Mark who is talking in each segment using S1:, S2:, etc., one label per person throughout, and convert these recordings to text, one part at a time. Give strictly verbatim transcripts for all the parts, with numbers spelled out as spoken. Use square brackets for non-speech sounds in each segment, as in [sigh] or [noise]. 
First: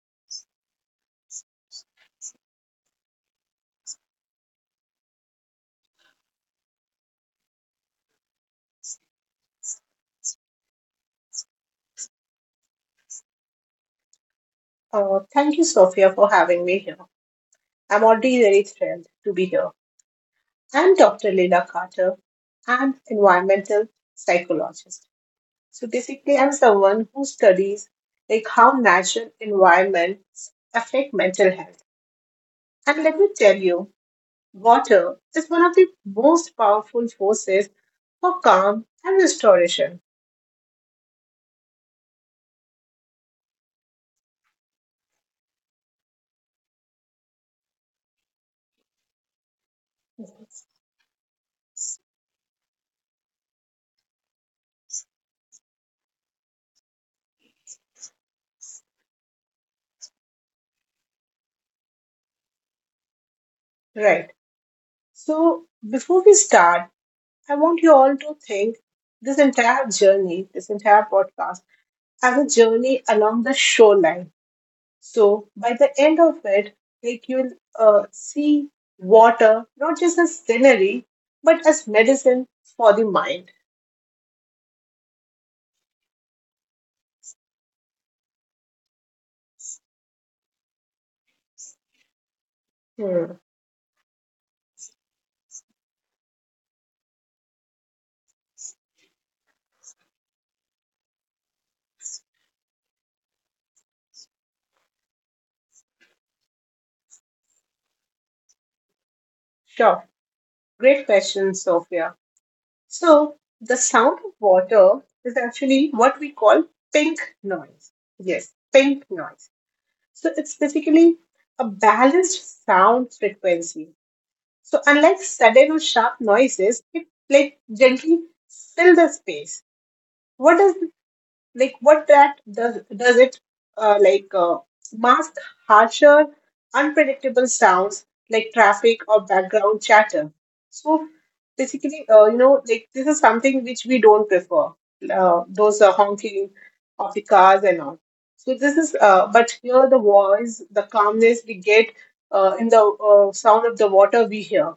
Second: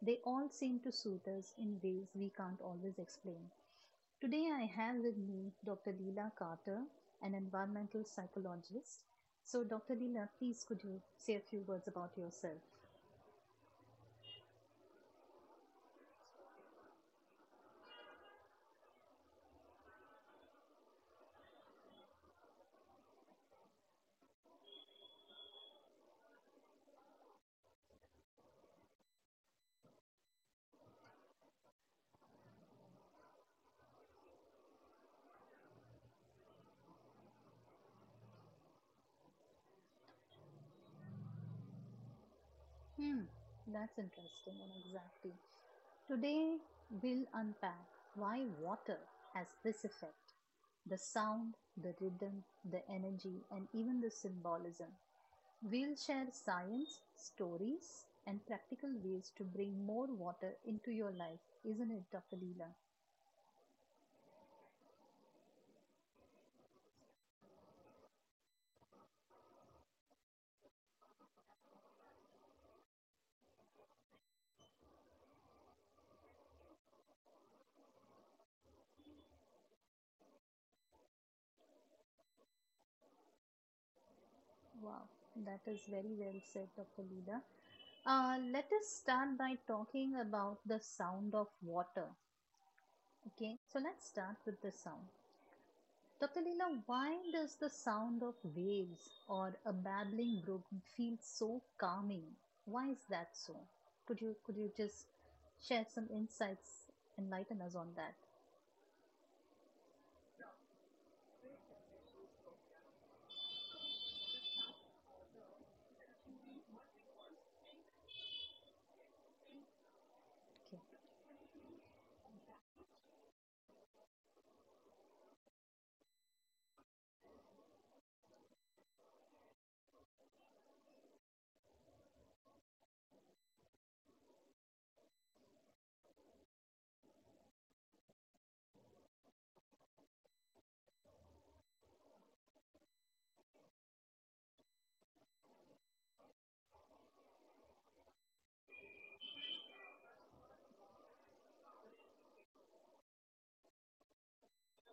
S1: they all seem to soothe us in ways we can't always explain. Today, I have with me Doctor Leela Carter, an environmental psychologist. So, Doctor Leela, please could you say a few words about yourself?
S2: Uh, thank you, Sophia, for having me here. I'm already very thrilled to be here. I'm doctor Leila Carter. I'm environmental psychologist. So basically, I'm someone who studies like how natural environments affect mental health. And let me tell you, water is one of the most powerful forces for calm and restoration.
S1: Hmm, that's interesting, and exactly. Today, we'll unpack why water has this effect: the sound, the rhythm, the energy, and even the symbolism. We'll share science, stories, and practical ways to bring more water into your life, isn't it, Doctor Leela?
S2: Right. So before we start, I want you all to think this entire journey, this entire podcast have a journey along the shoreline. So by the end of it, like you'll uh, see water not just as scenery, but as medicine for the mind.
S1: Wow, that is very well said, Doctor Leela. Uh, let us start by talking about the sound of water.
S2: Hmm.
S1: Okay, so let's start with the sound. Doctor Leela, why does the sound of waves or a babbling brook feel so calming? Why is that so? Could you could you just share some insights, enlighten us on that?
S2: Sure, great question, Sophia. So the sound of water is actually what we call pink noise. Yes, pink noise. So it's
S1: Okay.
S2: basically a balanced sound frequency. So unlike sudden or sharp noises, it like gently fill the space. What does like what that does does it uh, like uh, mask harsher unpredictable sounds like traffic or background chatter. So basically, uh, you know, like this is something which we don't prefer, uh, those uh, honking of the cars and all. So this is uh, but here the voice, the calmness we get uh, in the uh, sound of the water we hear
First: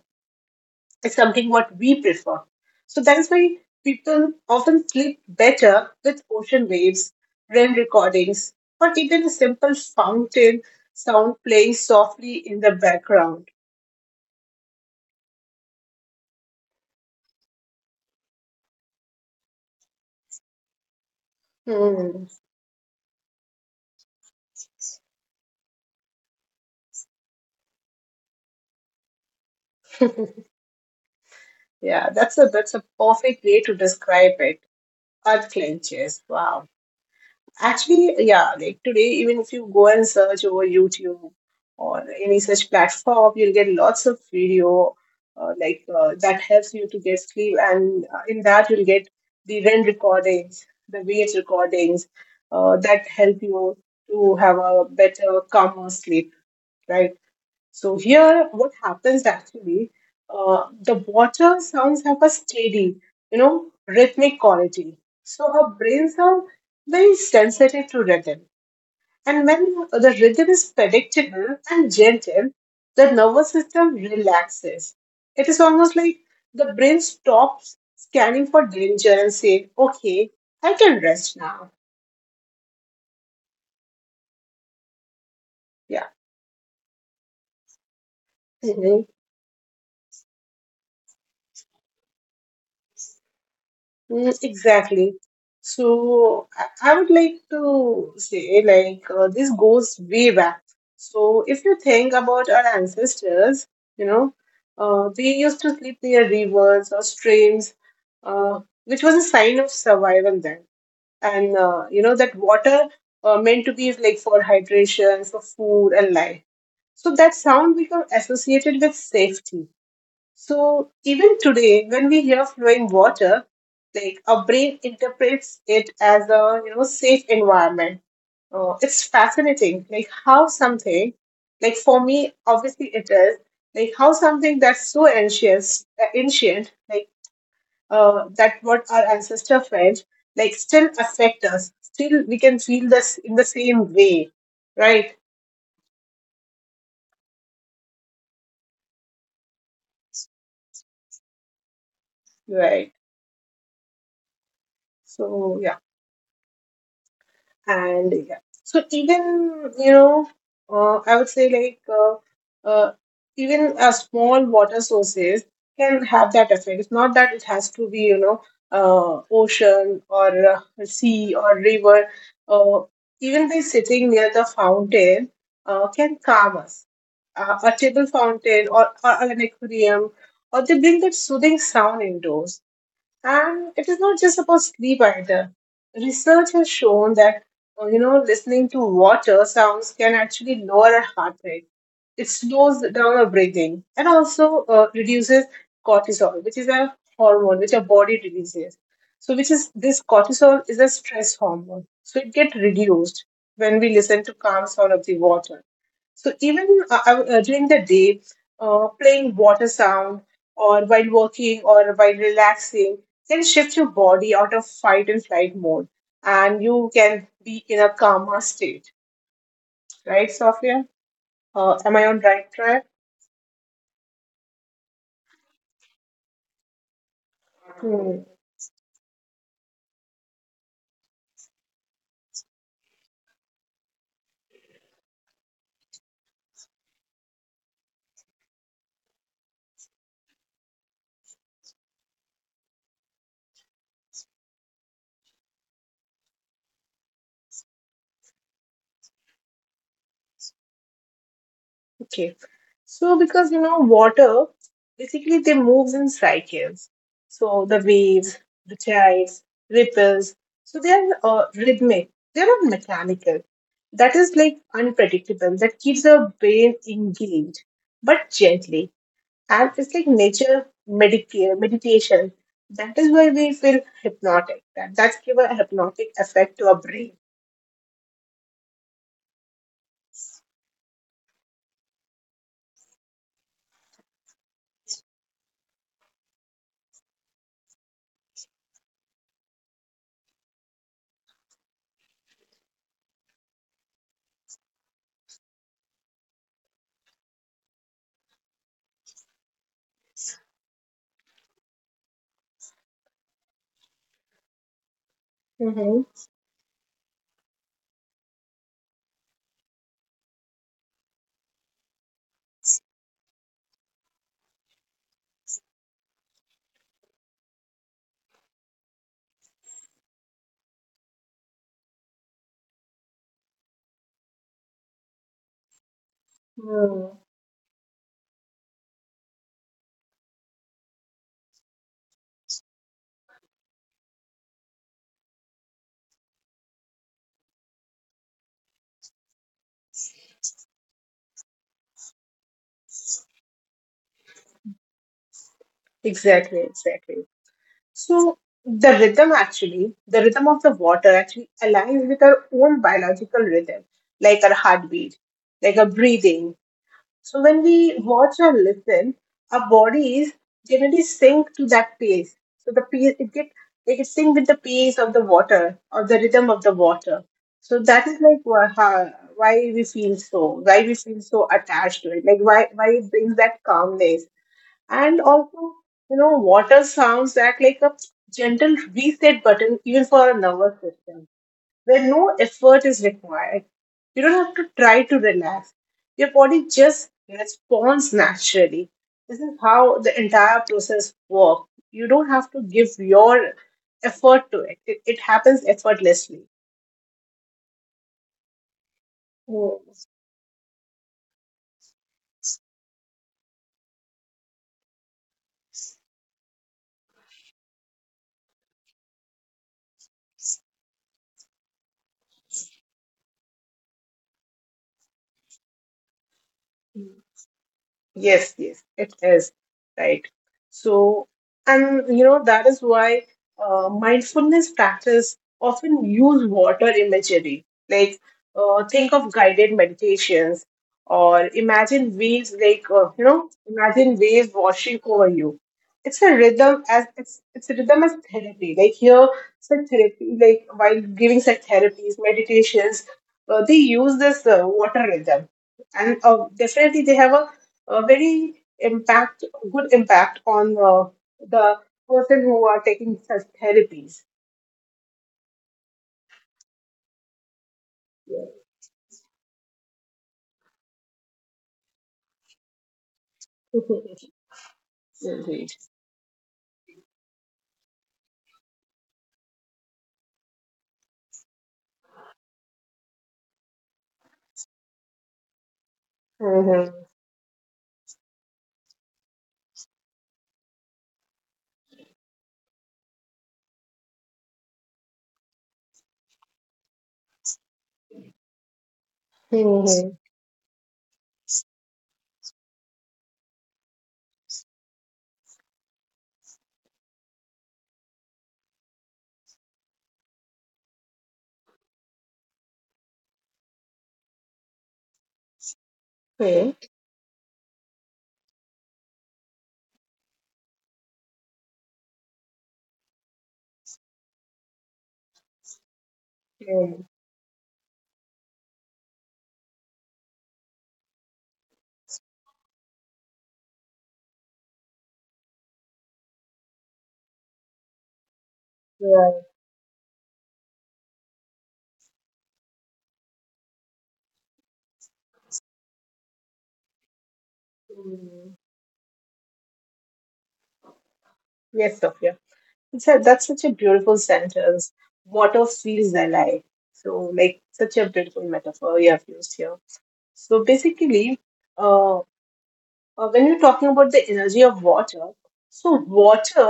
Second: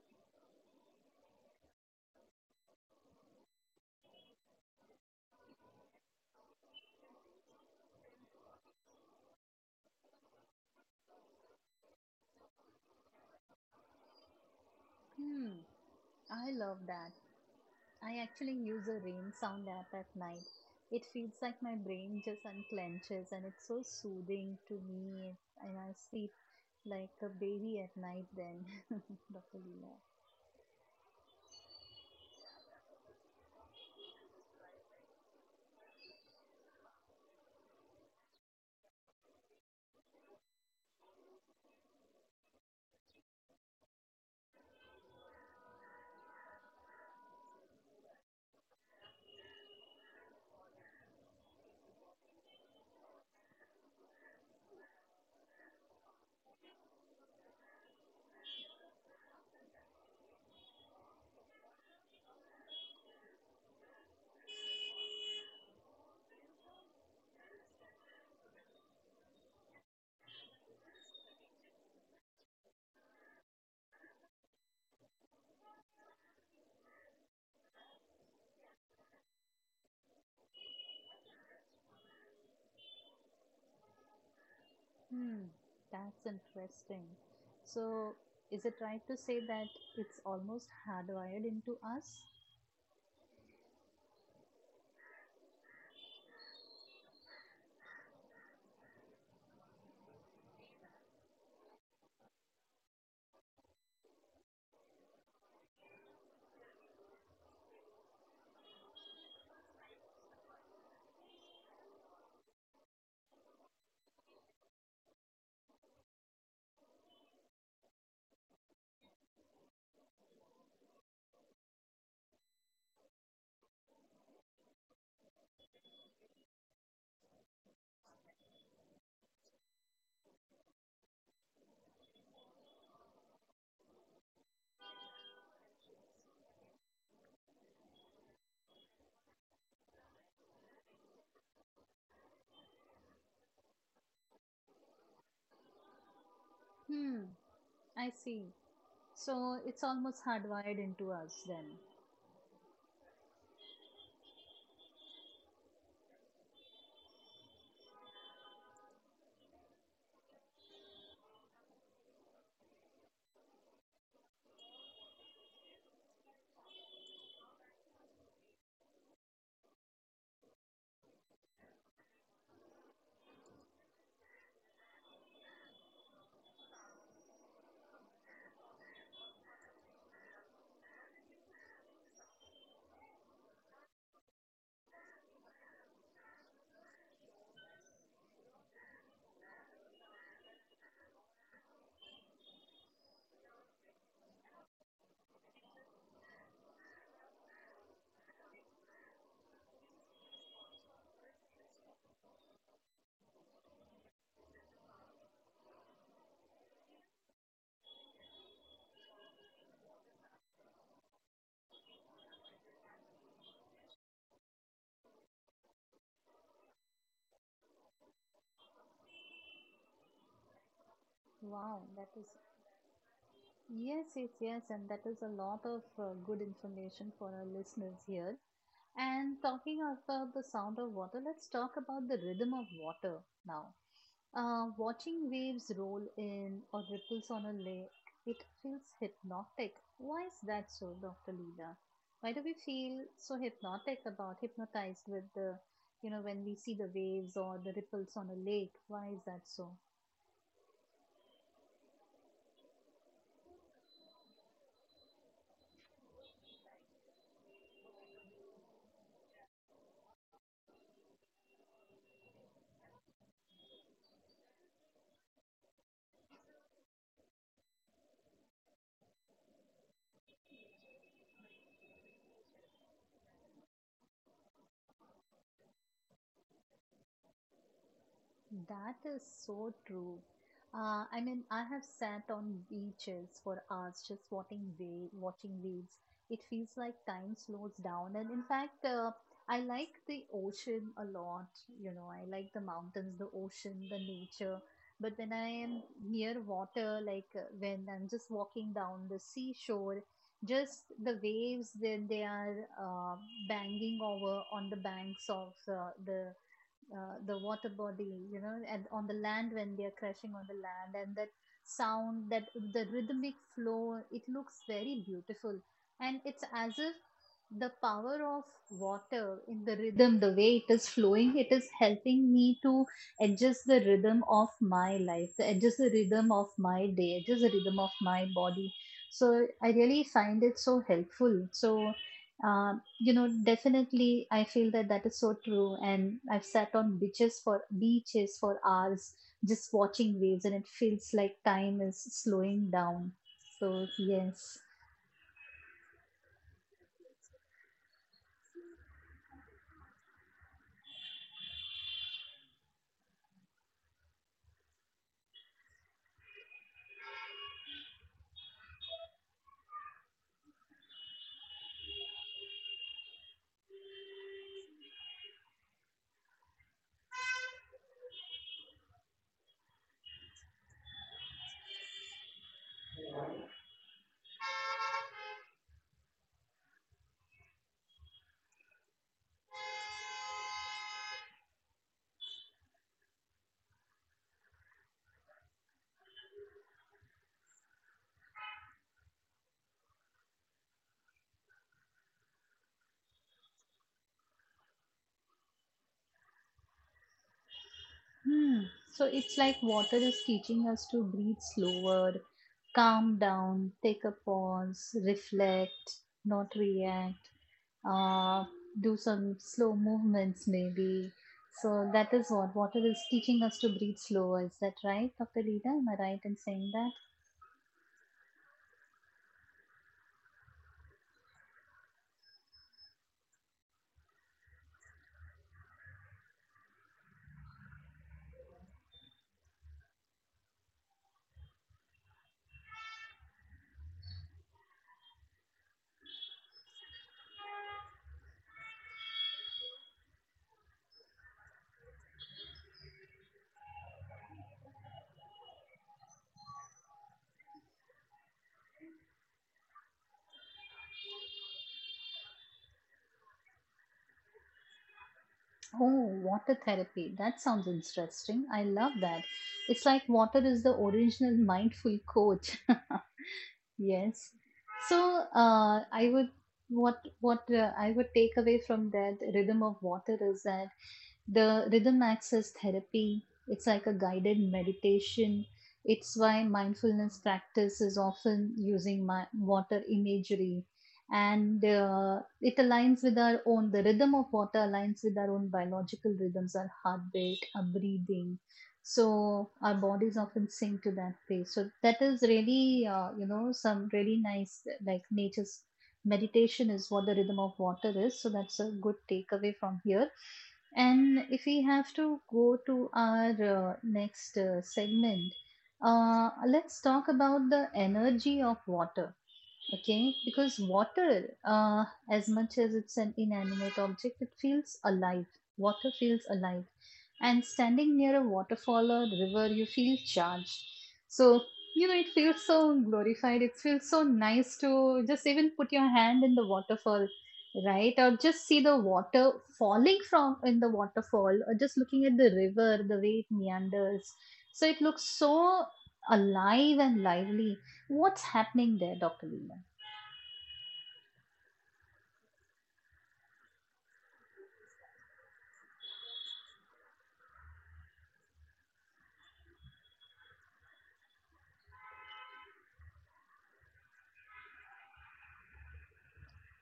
S2: is something what we prefer. So that is why people often sleep better with ocean waves, rain recordings, or even a simple fountain sound playing softly in the background.
S1: Hmm, I love that. I actually use a rain sound app at night. It feels like my
S2: Hmm.
S1: brain just unclenches, and it's so soothing to me, and I sleep like a baby at night then, [laughs] Doctor Leela.
S2: Yeah, that's a that's a perfect way to describe it. Earth clenches. Wow. Actually, yeah, like today, even if you go and search over YouTube or any such platform, you'll get lots of video uh, like uh, that helps you to get sleep, and uh, in that you'll get the R E M recordings, the waves recordings uh, that help you to have a better, calmer sleep, right? So here, what happens actually, uh, the water sounds have a steady, you know, rhythmic quality. So our brains are very sensitive to rhythm. And when the rhythm is predictable and gentle, the nervous system relaxes. It is almost like the brain stops scanning for danger and say, okay, I can rest now.
S1: Hmm,
S2: Yeah.
S1: that's interesting. So, is it right to say that it's almost hardwired into us?
S2: Mm, Exactly. So I I would like to say, like, uh, this goes way back. So if you think about our ancestors, you know, uh, they used to sleep near rivers or streams, uh, which was a sign of survival then. And, uh, you know, that water uh, meant to be like for hydration, for food and life. So that sound become associated with safety, so even today, when we hear flowing water, like our brain interprets it as a, you know, safe environment. Uh, it's fascinating, like how something, like for me, obviously it is, like how something that's so ancient, uh, ancient, like uh, that what our ancestor felt, like still affect us. Still, we can feel this in the same way, right?
S1: Hmm, I see. So, it's almost hardwired into us then.
S2: Right. So yeah. And yeah, so even, you know, uh, I would say like uh, uh, even a small water sources can have that effect. It's not that it has to be, you know, uh, ocean or uh, sea or river, uh, even by sitting near the fountain uh, can calm us. Uh, a table fountain or, or an aquarium or they bring that soothing sound indoors, and it is not just about sleep either. Research has shown that, uh, you know, listening to water sounds can actually lower our heart rate. It slows down our breathing and also uh, reduces cortisol, which is a hormone which our body releases. So, which is this cortisol is a stress hormone. So, it gets reduced when we listen to calm sound of the water. So even uh, uh, uh, during the day, uh, playing water sound or while working or while relaxing can shift your body out of fight and flight mode, and you can be in a calmer state. Right, Sophia? Uh,
S1: Wow,
S2: am I
S1: that
S2: on
S1: is
S2: right track?
S1: yes, yes, yes, and that is a lot of uh, good information for our listeners
S2: Hmm.
S1: here. And talking about the sound of water, let's talk about the rhythm of water now. Uh, watching waves roll in or ripples on a lake, it feels hypnotic. Why is that so, Doctor Leela? Why do we feel so hypnotic about hypnotized with the, you know, when we see the waves or the ripples on a lake? Why is that so?
S2: Okay. So because you know water basically they moves in cycles. So the waves, the tides, ripples. So they are uh, rhythmic. They are not mechanical. That is like unpredictable. That keeps our brain engaged, but gently. And it's like nature medita- meditation. That is why we feel hypnotic. That that's give a hypnotic effect to our brain.
S1: That is so true. Uh, I mean, I have sat on beaches for hours just watching wave, watching waves. It feels like time slows down, and in fact, uh, I like the ocean a lot. You know, I like the mountains, the ocean, the nature. But when I am near water, like uh, when I'm just walking down the seashore, just the waves, then they are uh, banging over on the banks of uh, the uh, the water body, you know, and on the land when they are crashing on the land, and that sound, that the rhythmic flow, it looks very beautiful, and it's as if the power of water in the rhythm, the way it is flowing, it is helping me to adjust the rhythm of my life, to adjust the rhythm of my
S2: Mm-hmm.
S1: day, adjust the rhythm of my body. So I really find it so helpful. So um, you know, definitely, I feel that that is so true. And I've sat on beaches for beaches for hours, just watching waves, and it feels like time is slowing down. So yes,
S2: Exactly. Exactly. So the rhythm actually, the rhythm of the water actually aligns with our own biological rhythm, like our heartbeat, like our breathing. So when we watch or listen, our bodies generally sync to that pace. So the pace it get it gets sync with the pace of the water, of the rhythm of the water. So that is like wha- how- why we feel so, why we feel so attached to it, like why why it brings that calmness. And also, you know, water sounds act like a gentle reset button even for our nervous system, where no effort is required. You don't have to try to relax. Your body just responds naturally. This is how the entire process works. You don't have to give your effort to it. It, it happens effortlessly.
S1: hmm, so it's like water
S2: Mm.
S1: is teaching us to breathe slower, calm down, take a pause, reflect, not react. uh, do some slow movements maybe. So that is what water is teaching us to breathe slower. Is that right, Doctor Lida? Am I right in saying that?
S2: Yes, yes, it is. Right. So, and you know, that is why uh, mindfulness practice often use water imagery. Like, uh, think of guided meditations or imagine waves, like, uh, you know, imagine waves washing over you. It's a rhythm as it's it's a rhythm as therapy. Like here, such therapy, like while giving such therapies, meditations, uh, they use this uh, water rhythm, and uh, definitely they have a a very impact, good impact on uh, the person who are taking such therapies.
S1: Oh, water therapy. That sounds interesting.
S2: Yeah.
S1: I love that. It's like water is the original mindful coach. [laughs] Yes.
S2: [laughs]
S1: So
S2: Indeed.
S1: uh, I would what what uh, I would take away from that rhythm of water is that the rhythm acts as therapy, it's like a guided meditation. It's why
S2: Mm-hmm.
S1: mindfulness practice is often using my, water imagery. And uh, it aligns with our own, the rhythm of water aligns with our own biological rhythms, our heartbeat, our breathing. So our
S2: Hmm.
S1: bodies often sink to that place. So that is really, uh, you know, some really nice, like nature's meditation is what the rhythm of water is. So that's a good takeaway from here. And if we have to go to our uh, next uh, segment, uh, let's talk about the energy of water. Okay, because water, uh, as much as it's an inanimate object, it feels alive. Water feels alive.
S2: Hmm.
S1: And standing near a waterfall or river, you feel charged. So, you know, it feels so glorified. It feels so nice to just even put your hand in the waterfall, right? Or just see the water
S2: Right.
S1: falling from in the waterfall, or just looking at the river, the way it meanders. So it looks so alive and lively. What's
S2: Mm.
S1: happening there, Doctor Veena?
S2: Yes, Sophia, it's a, that's such a beautiful sentence, motto feels alive. So like such a beautiful metaphor you have used here. So basically, uh, uh, when you're talking about the energy of water, so water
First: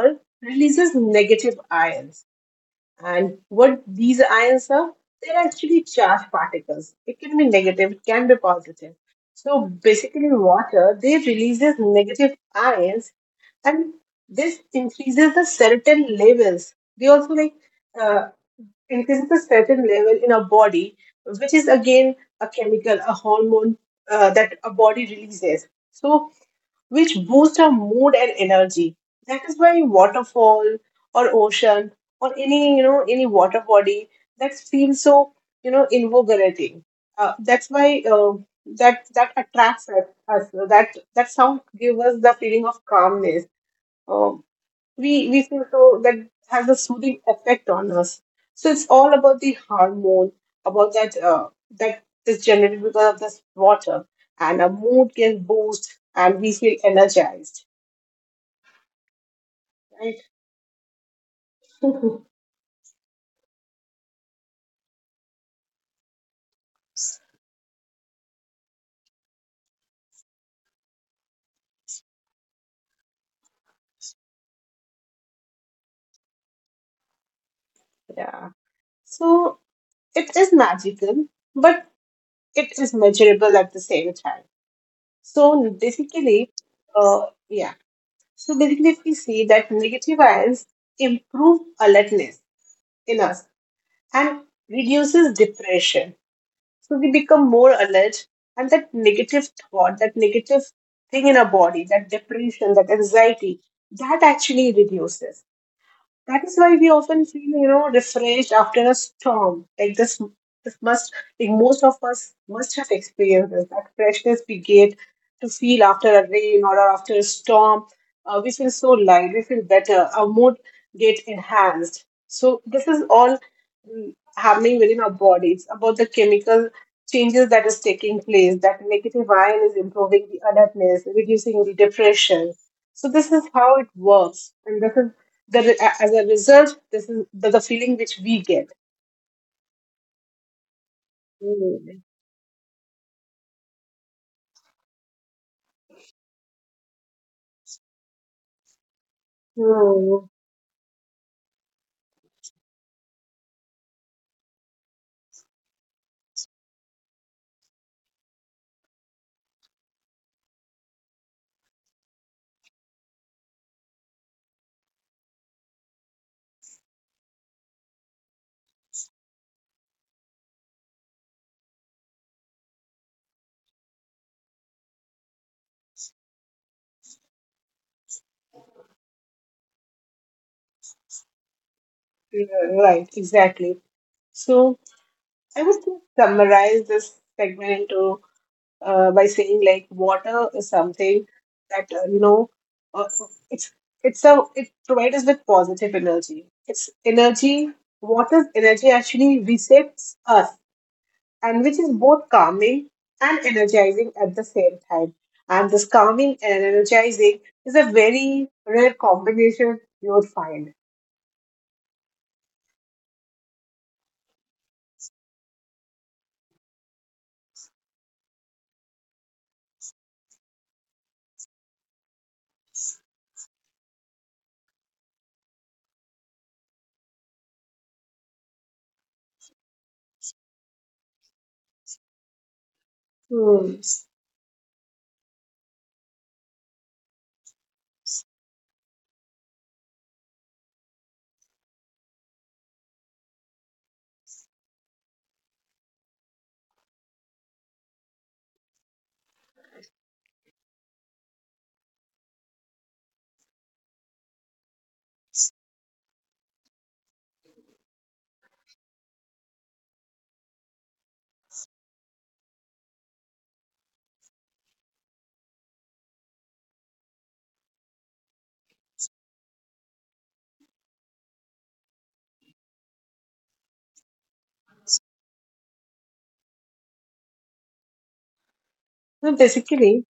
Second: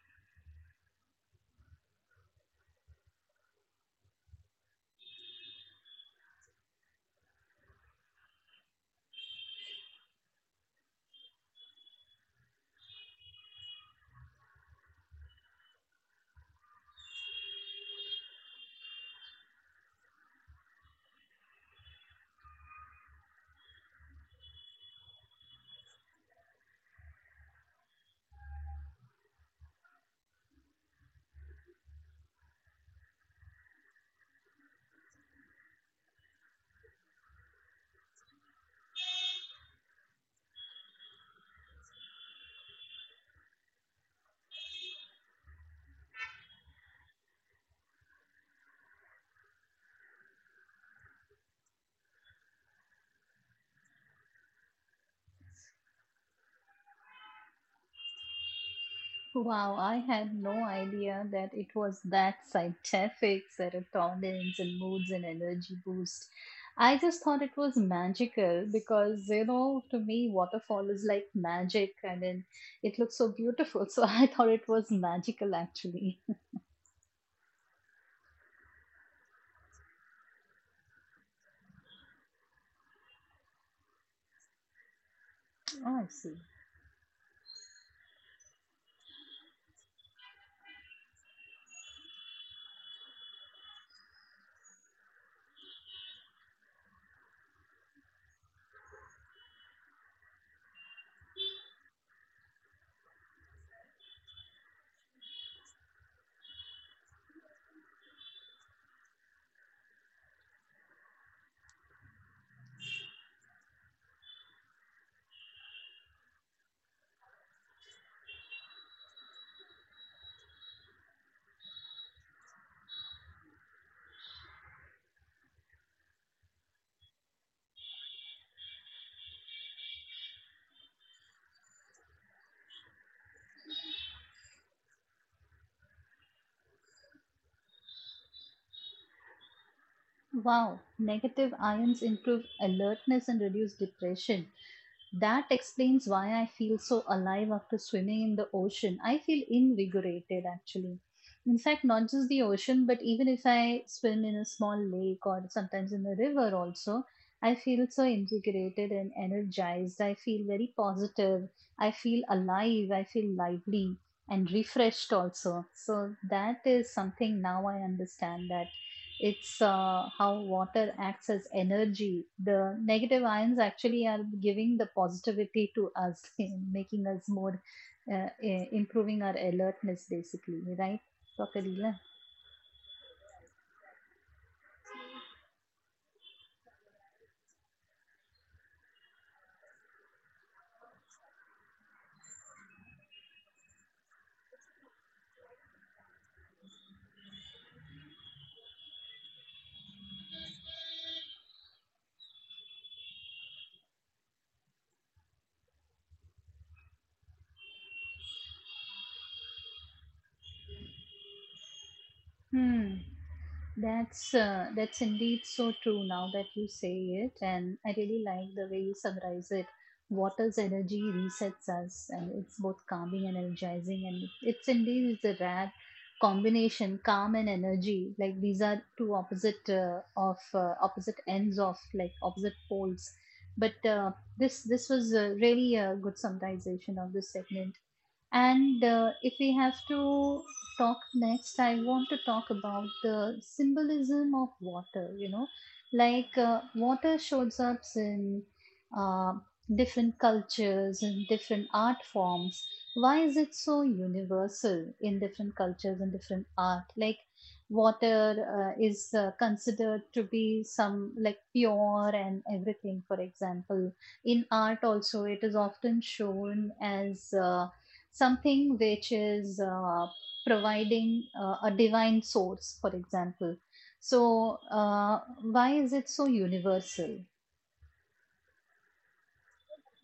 S2: releases negative ions. And what these ions are, they're actually charged particles. It can be negative, it can be positive. So basically, water they releases negative ions, and this increases the certain levels. They also like uh, increases the certain level in our body, which is again a chemical, a hormone uh, that a body releases. So which boost our mood and energy. That is why waterfall or ocean or any, you know, any water body that feels so, you know, invigorating. Uh, that's why uh, that that attracts us. us. That that sound gives us the feeling of calmness. Uh, we we feel so that has a soothing effect on us. So it's all about the hormone, about that uh, that is generated because of this water, and our mood gets boost, and we feel energized,
S1: Wow, I
S2: right?
S1: had no idea that it was
S2: [laughs]
S1: that scientific, serotonin and moods and energy boost. I just thought it was magical because, you know, to me, waterfall is like magic, and then it looks so beautiful. [laughs] So I thought it was magical actually.
S2: Yeah. So it is magical, but it is measurable at the same time. So
S1: Oh, I see.
S2: basically, uh, yeah. So basically, if we see that negative ions improve alertness in us and reduces depression. So we become more alert, and that negative thought, that negative thing in our body, that depression, that anxiety, that actually reduces. That is why we often feel, you know, refreshed after a storm. Like this, this must, like most of us must have experienced this, that freshness we get to feel after a rain or after a storm. Uh, we feel so light, we feel better, our mood get enhanced. So this is all mm, happening within our body. It's about the chemical changes that is taking place. That negative ion is improving the alertness, reducing the depression. So this is how it works, and this is the, as a result, this is the, the feeling which we get.
S1: Wow, negative
S2: Mm.
S1: ions improve alertness and reduce depression. That explains why I feel so alive after swimming in the ocean. I feel
S2: Hmm.
S1: invigorated actually. In fact, not just the ocean, but even if I swim in a small lake or sometimes in a river also, I feel so invigorated and energized. I feel very positive. I feel alive. I feel lively and refreshed also. So that is something now I understand, that it's uh, how water acts as energy. The negative ions actually are giving the positivity to us, [laughs] making us more, uh, eh, improving our alertness, basically, right, Doctor Leela?
S2: Yeah, right, exactly. So I would just summarize this segment into uh, by saying like water is something that, uh, you know, uh, it's it's a, it provides us with positive energy. It's energy. Water's energy actually resets us and which is both calming and energizing at the same time. And this calming and energizing is a very rare combination you would find.
S1: Hmm. That's uh, that's indeed so true now that you say it, and I really like the way you summarize it. Water's energy resets us, and it's both calming and energizing, and it's indeed is a rare combination, calm and energy. Like these are two opposite uh, of uh, opposite ends of like opposite poles.
S2: Hmm.
S1: But uh, this this was uh, really a good summarization of this segment. And uh, if we have to talk next, I want to talk about the symbolism of water, you know, like uh, water shows up in uh, different cultures and different art forms. Why is it so universal in different cultures and different art? Like, water uh, is uh, considered to be some like pure and everything, for example. In art, also, it is often shown as. Uh, something which is uh, providing uh, a divine source, for example. So, uh, why is it so universal?
S2: So basically,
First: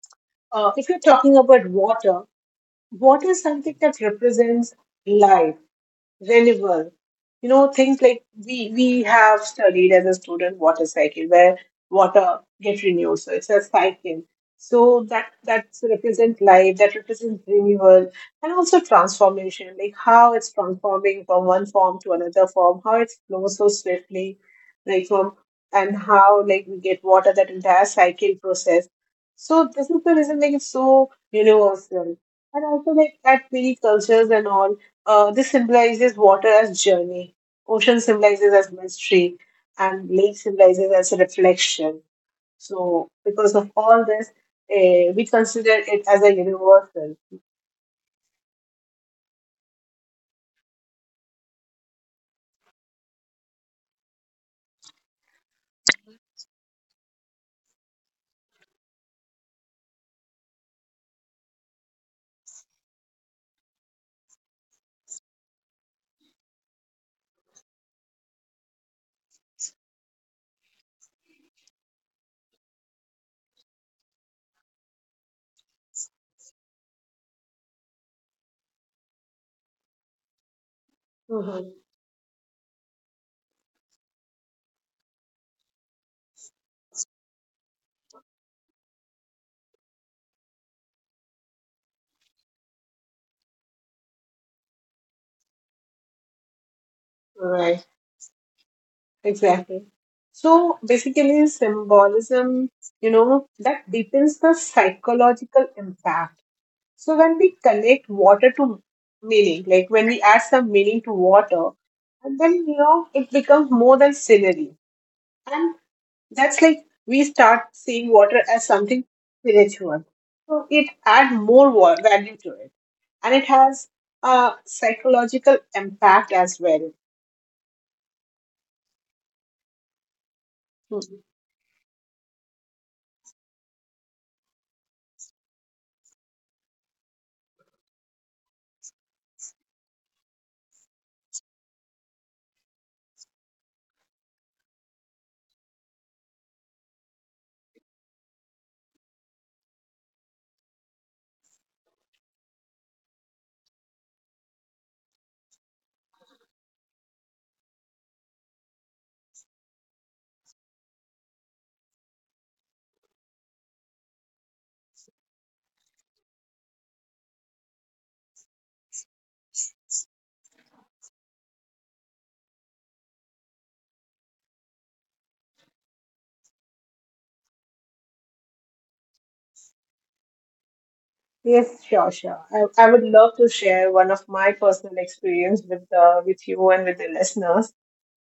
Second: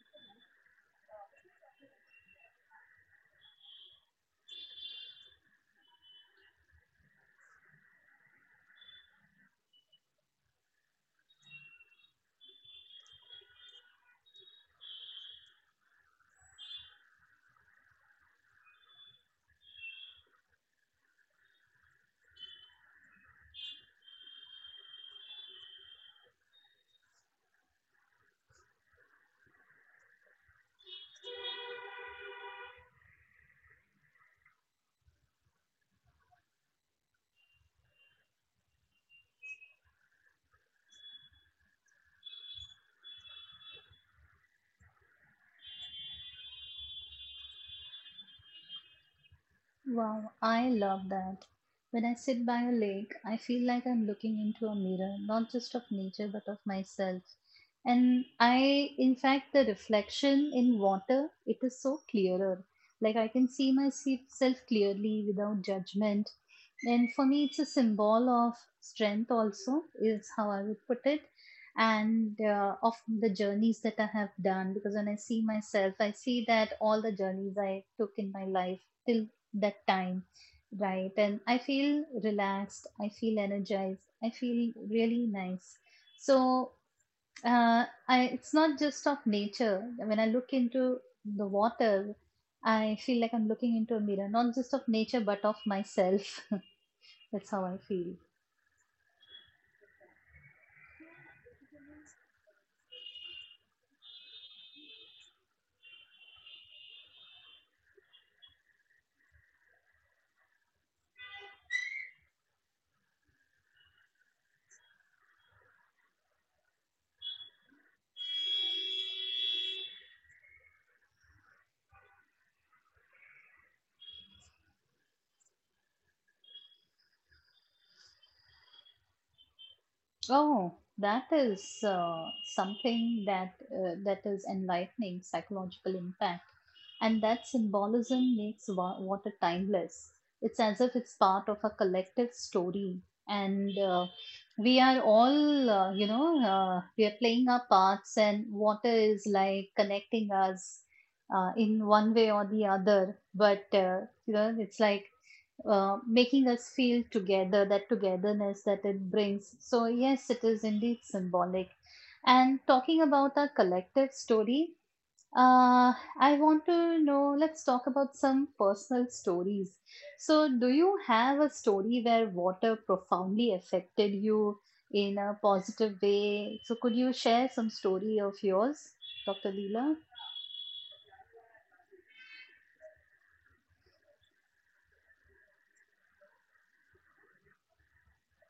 S2: uh, if you're talking about water, water is something that represents life, renewal. You know, things like we we have studied as a student water cycle where water get renewed. So it's a cycle. So that that represents life, that represents renewal and also transformation, like how it's transforming from one form to another form, how it flows so swiftly, like from and how like we get water, that entire cycle process. So this is the reason like it's so universal. And also like at many cultures and all, uh, this symbolizes water as journey, ocean symbolizes as mystery, and lake symbolizes as reflection. So, because of all this, uh, we consider it as a universal.
S1: Wow, I love that. When I sit by a lake, I feel like I'm looking into a mirror, not just of nature, but of myself. And I, in fact, the reflection in water, it is so clearer. Like I can see myself clearly without judgment. And for me, it's a symbol of strength, also, is how I would put it. And uh, of the journeys that I have done, because when I see myself, I see that all the journeys I took in my life till that time, right, and I
S2: Mm-hmm.
S1: feel relaxed, I feel energized, I feel really nice. So uh, I, it's not just of nature. When I look into the water, I feel like I'm looking into a mirror, not just of nature but of myself. [laughs] That's how I
S2: Right,
S1: feel.
S2: exactly. So, basically, symbolism, you know, that deepens the psychological impact. So, when we connect water to meaning, like when we add some meaning to water, and then, you know, it becomes more than scenery. And that's like we start seeing water as something spiritual. So it adds more wa- value to it. And it has a psychological impact as well.
S1: Oh, that
S2: Hmm.
S1: is uh, something that uh, that is enlightening psychological impact, and that symbolism makes wa- water timeless. It's as if it's part of a collective story, and uh, we are all, uh, you know, uh, we are playing our parts, and water is like connecting us uh, in one way or the other. But uh, you know, it's like uh, making us feel together, that togetherness that it brings. So, yes, it is indeed symbolic. And talking about our collective story, uh, I want to know, let's talk about some personal stories. So, do you have a story where water profoundly affected you in a positive way? So, could you share some story of yours, Doctor Leela?
S2: Yes, sure, sure. I, I would love to share one of my personal experience with uh, with you and with the listeners.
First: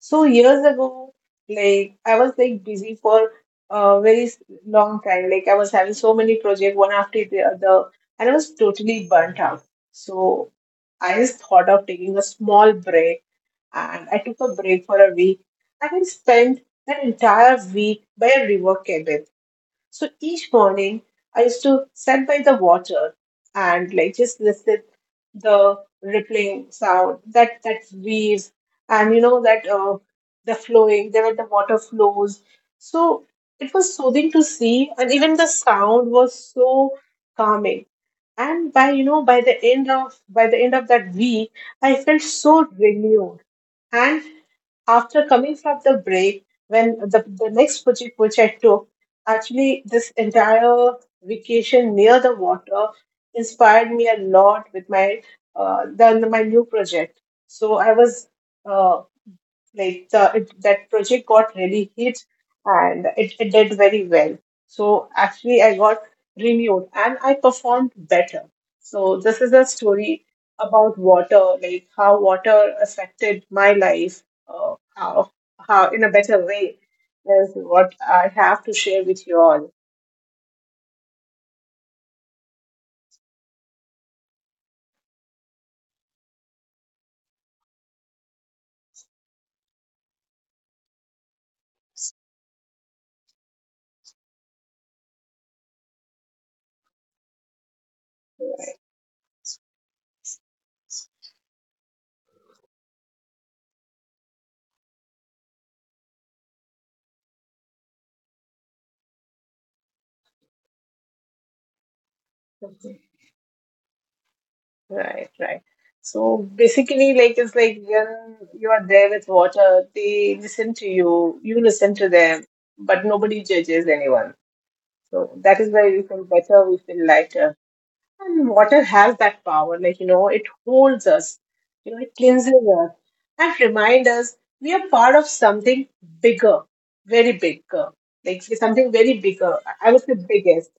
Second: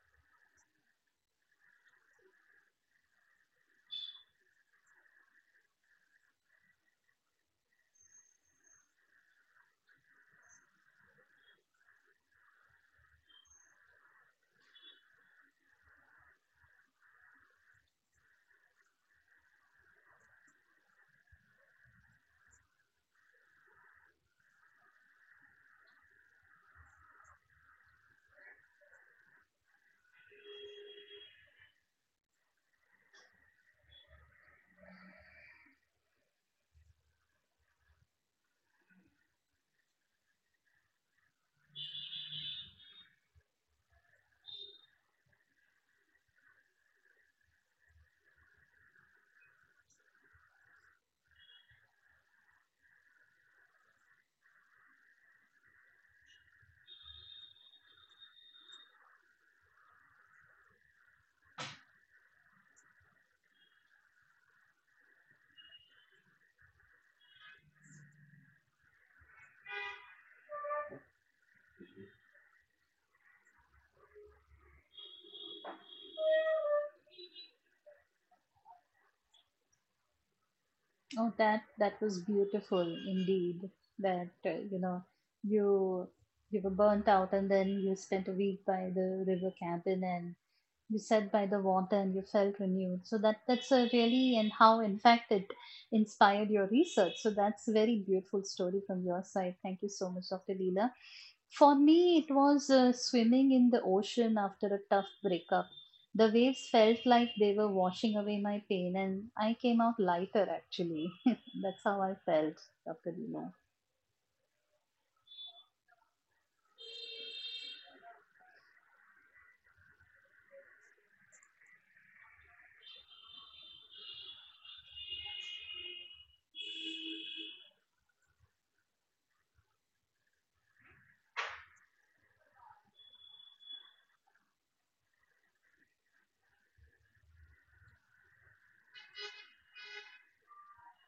S2: So years ago, like I was like busy for a very s- long time. Like I was having so many projects one after the other, and I was totally burnt out. So I just thought of taking a small break, and I took a break for a week, I I spent that entire week by a river cabin. So each morning, I used to sit by the water and like just listen the rippling sound, that that waves, and you know that uh, the flowing, the way the water flows. So it was soothing to see, and even the sound was so calming. And by you know by the end of by the end of that week, I felt so renewed. And after coming from the break, when the, the next project which I took, actually, this entire vacation near the water inspired me a lot with my uh, the, my new project. So I was uh, like the, it, that project got really hit and it, it did very well. So actually I got renewed and I performed better. So this is a story about water, like how water affected my life, uh, how, how in a better way is what I have to share with you all.
S1: Oh, that that was beautiful indeed. That uh, you know, you you were burnt out, and then you spent a week by the river cabin, and you said by the water and you felt renewed, so that that's a really, and how in fact it inspired your research. So that's a very beautiful story from your side. Thank you so much, Dr. Leela. For me it was uh, swimming in the ocean after a tough breakup. The waves felt like they were washing away my pain, and I came out lighter actually. [laughs] That's how I felt, Dr. Leela.
S2: Right, right. So basically, like it's like when you are there with water, they listen to you, you listen to them, but nobody judges anyone. So that is why we feel better, we feel lighter. And water has that power, like you know, it holds us, you know, it cleanses us and reminds us we are part of something bigger, very bigger, like something very bigger. I I would say biggest.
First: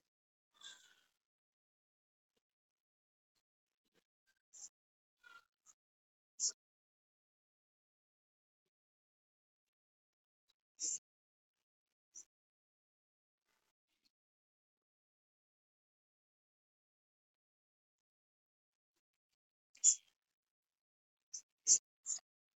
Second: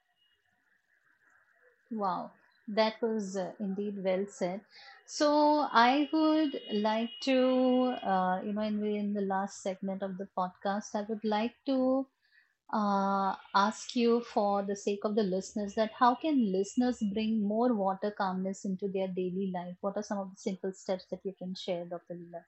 S1: Wow, that was uh, indeed well said. So I would like to, uh, you know, in the, in the last segment of the podcast, I would like to uh, ask you for the sake of the listeners that how can listeners bring more water calmness into their daily life? What are some of the simple steps that you can share, Doctor Lila?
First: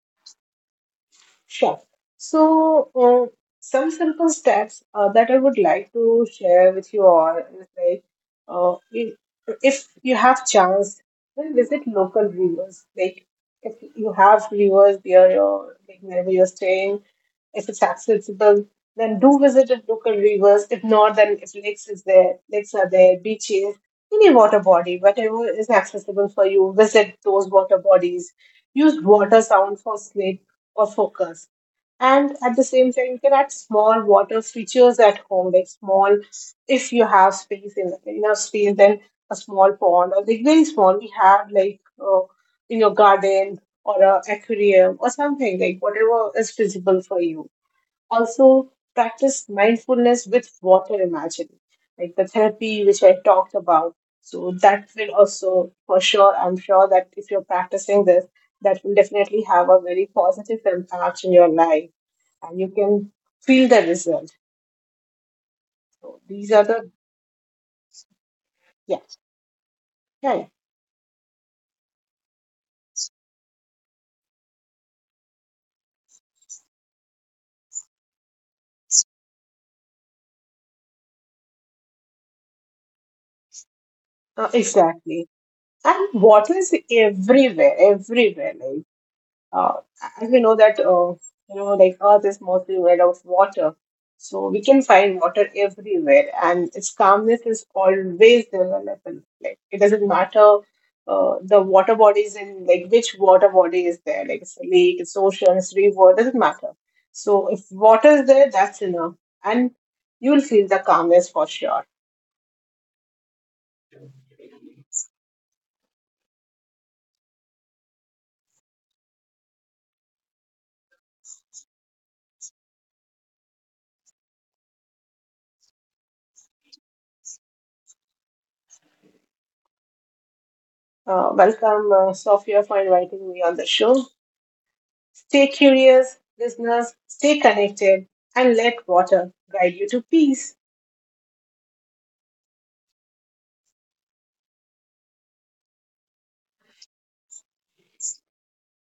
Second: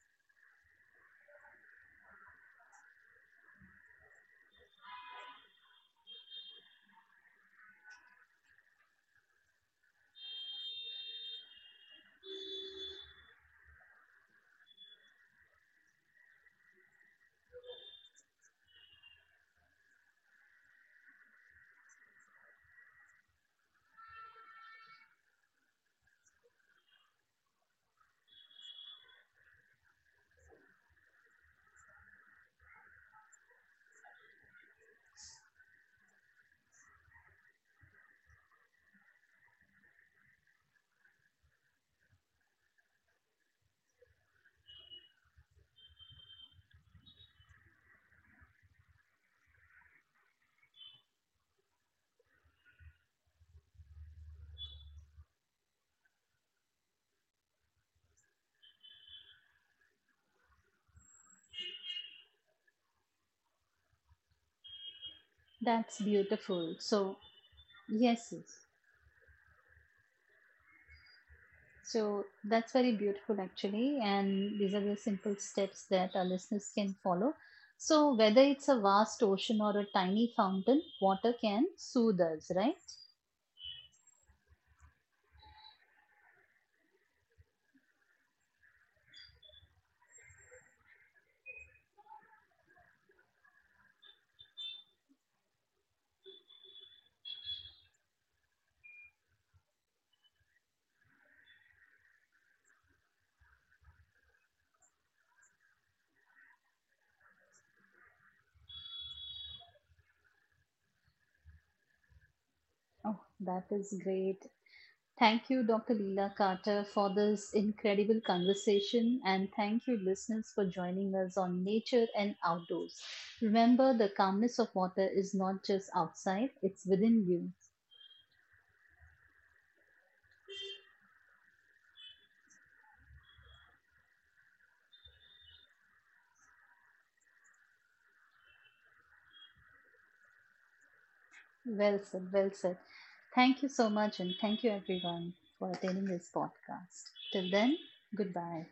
S2: Sure. So, uh, some simple steps uh, that I would like to share with you all is like, uh, i- if you have chance, then visit local rivers. Like, if you have rivers near your, like wherever you're staying, if it's accessible, then do visit the local rivers. If not, then if lakes is there, lakes are there, beaches, any water body, whatever is accessible for you, visit those water bodies. Use water sound for sleep or focus, and at the same time, you can add small water features at home, like small, if you have space in enough space, then a small pond or like very small. We have like uh, in your garden or a aquarium or something, like whatever is feasible for you. Also practice mindfulness with water imagining, like the therapy which I talked about. So that will also, for sure, I'm sure that if you're practicing this, that will definitely have a very positive impact in your life, and you can feel the result.
S1: That's
S2: So these are the,
S1: beautiful. So yes, yes.
S2: yeah, yeah, yeah.
S1: So that's very beautiful, actually. And these are the simple steps that our listeners can follow. So, whether it's a vast ocean or a tiny fountain, water can soothe us, right?
S2: Uh, exactly, and water is everywhere, everywhere, like uh, as we know that uh, you know, like earth is mostly made of water. So we can find water everywhere and its calmness is always available, like it doesn't matter, uh, the water bodies in like which water body is there, like it's a lake, it's ocean, it's river, doesn't matter. So if water is there, that's enough, and you'll feel the calmness for sure.
S1: Oh, that is great. Thank you, Doctor Leela Carter, for this incredible conversation. And thank you, listeners, for joining us on Nature and Outdoors. Remember, the calmness of water is not just outside, it's within you.
S2: Uh, welcome, uh, Sophia, for inviting me on the show. Stay curious, listeners, stay connected, and let water guide you to peace.
S1: Well said, well said. Thank you so much, and thank you everyone for attending this podcast. Till then, goodbye.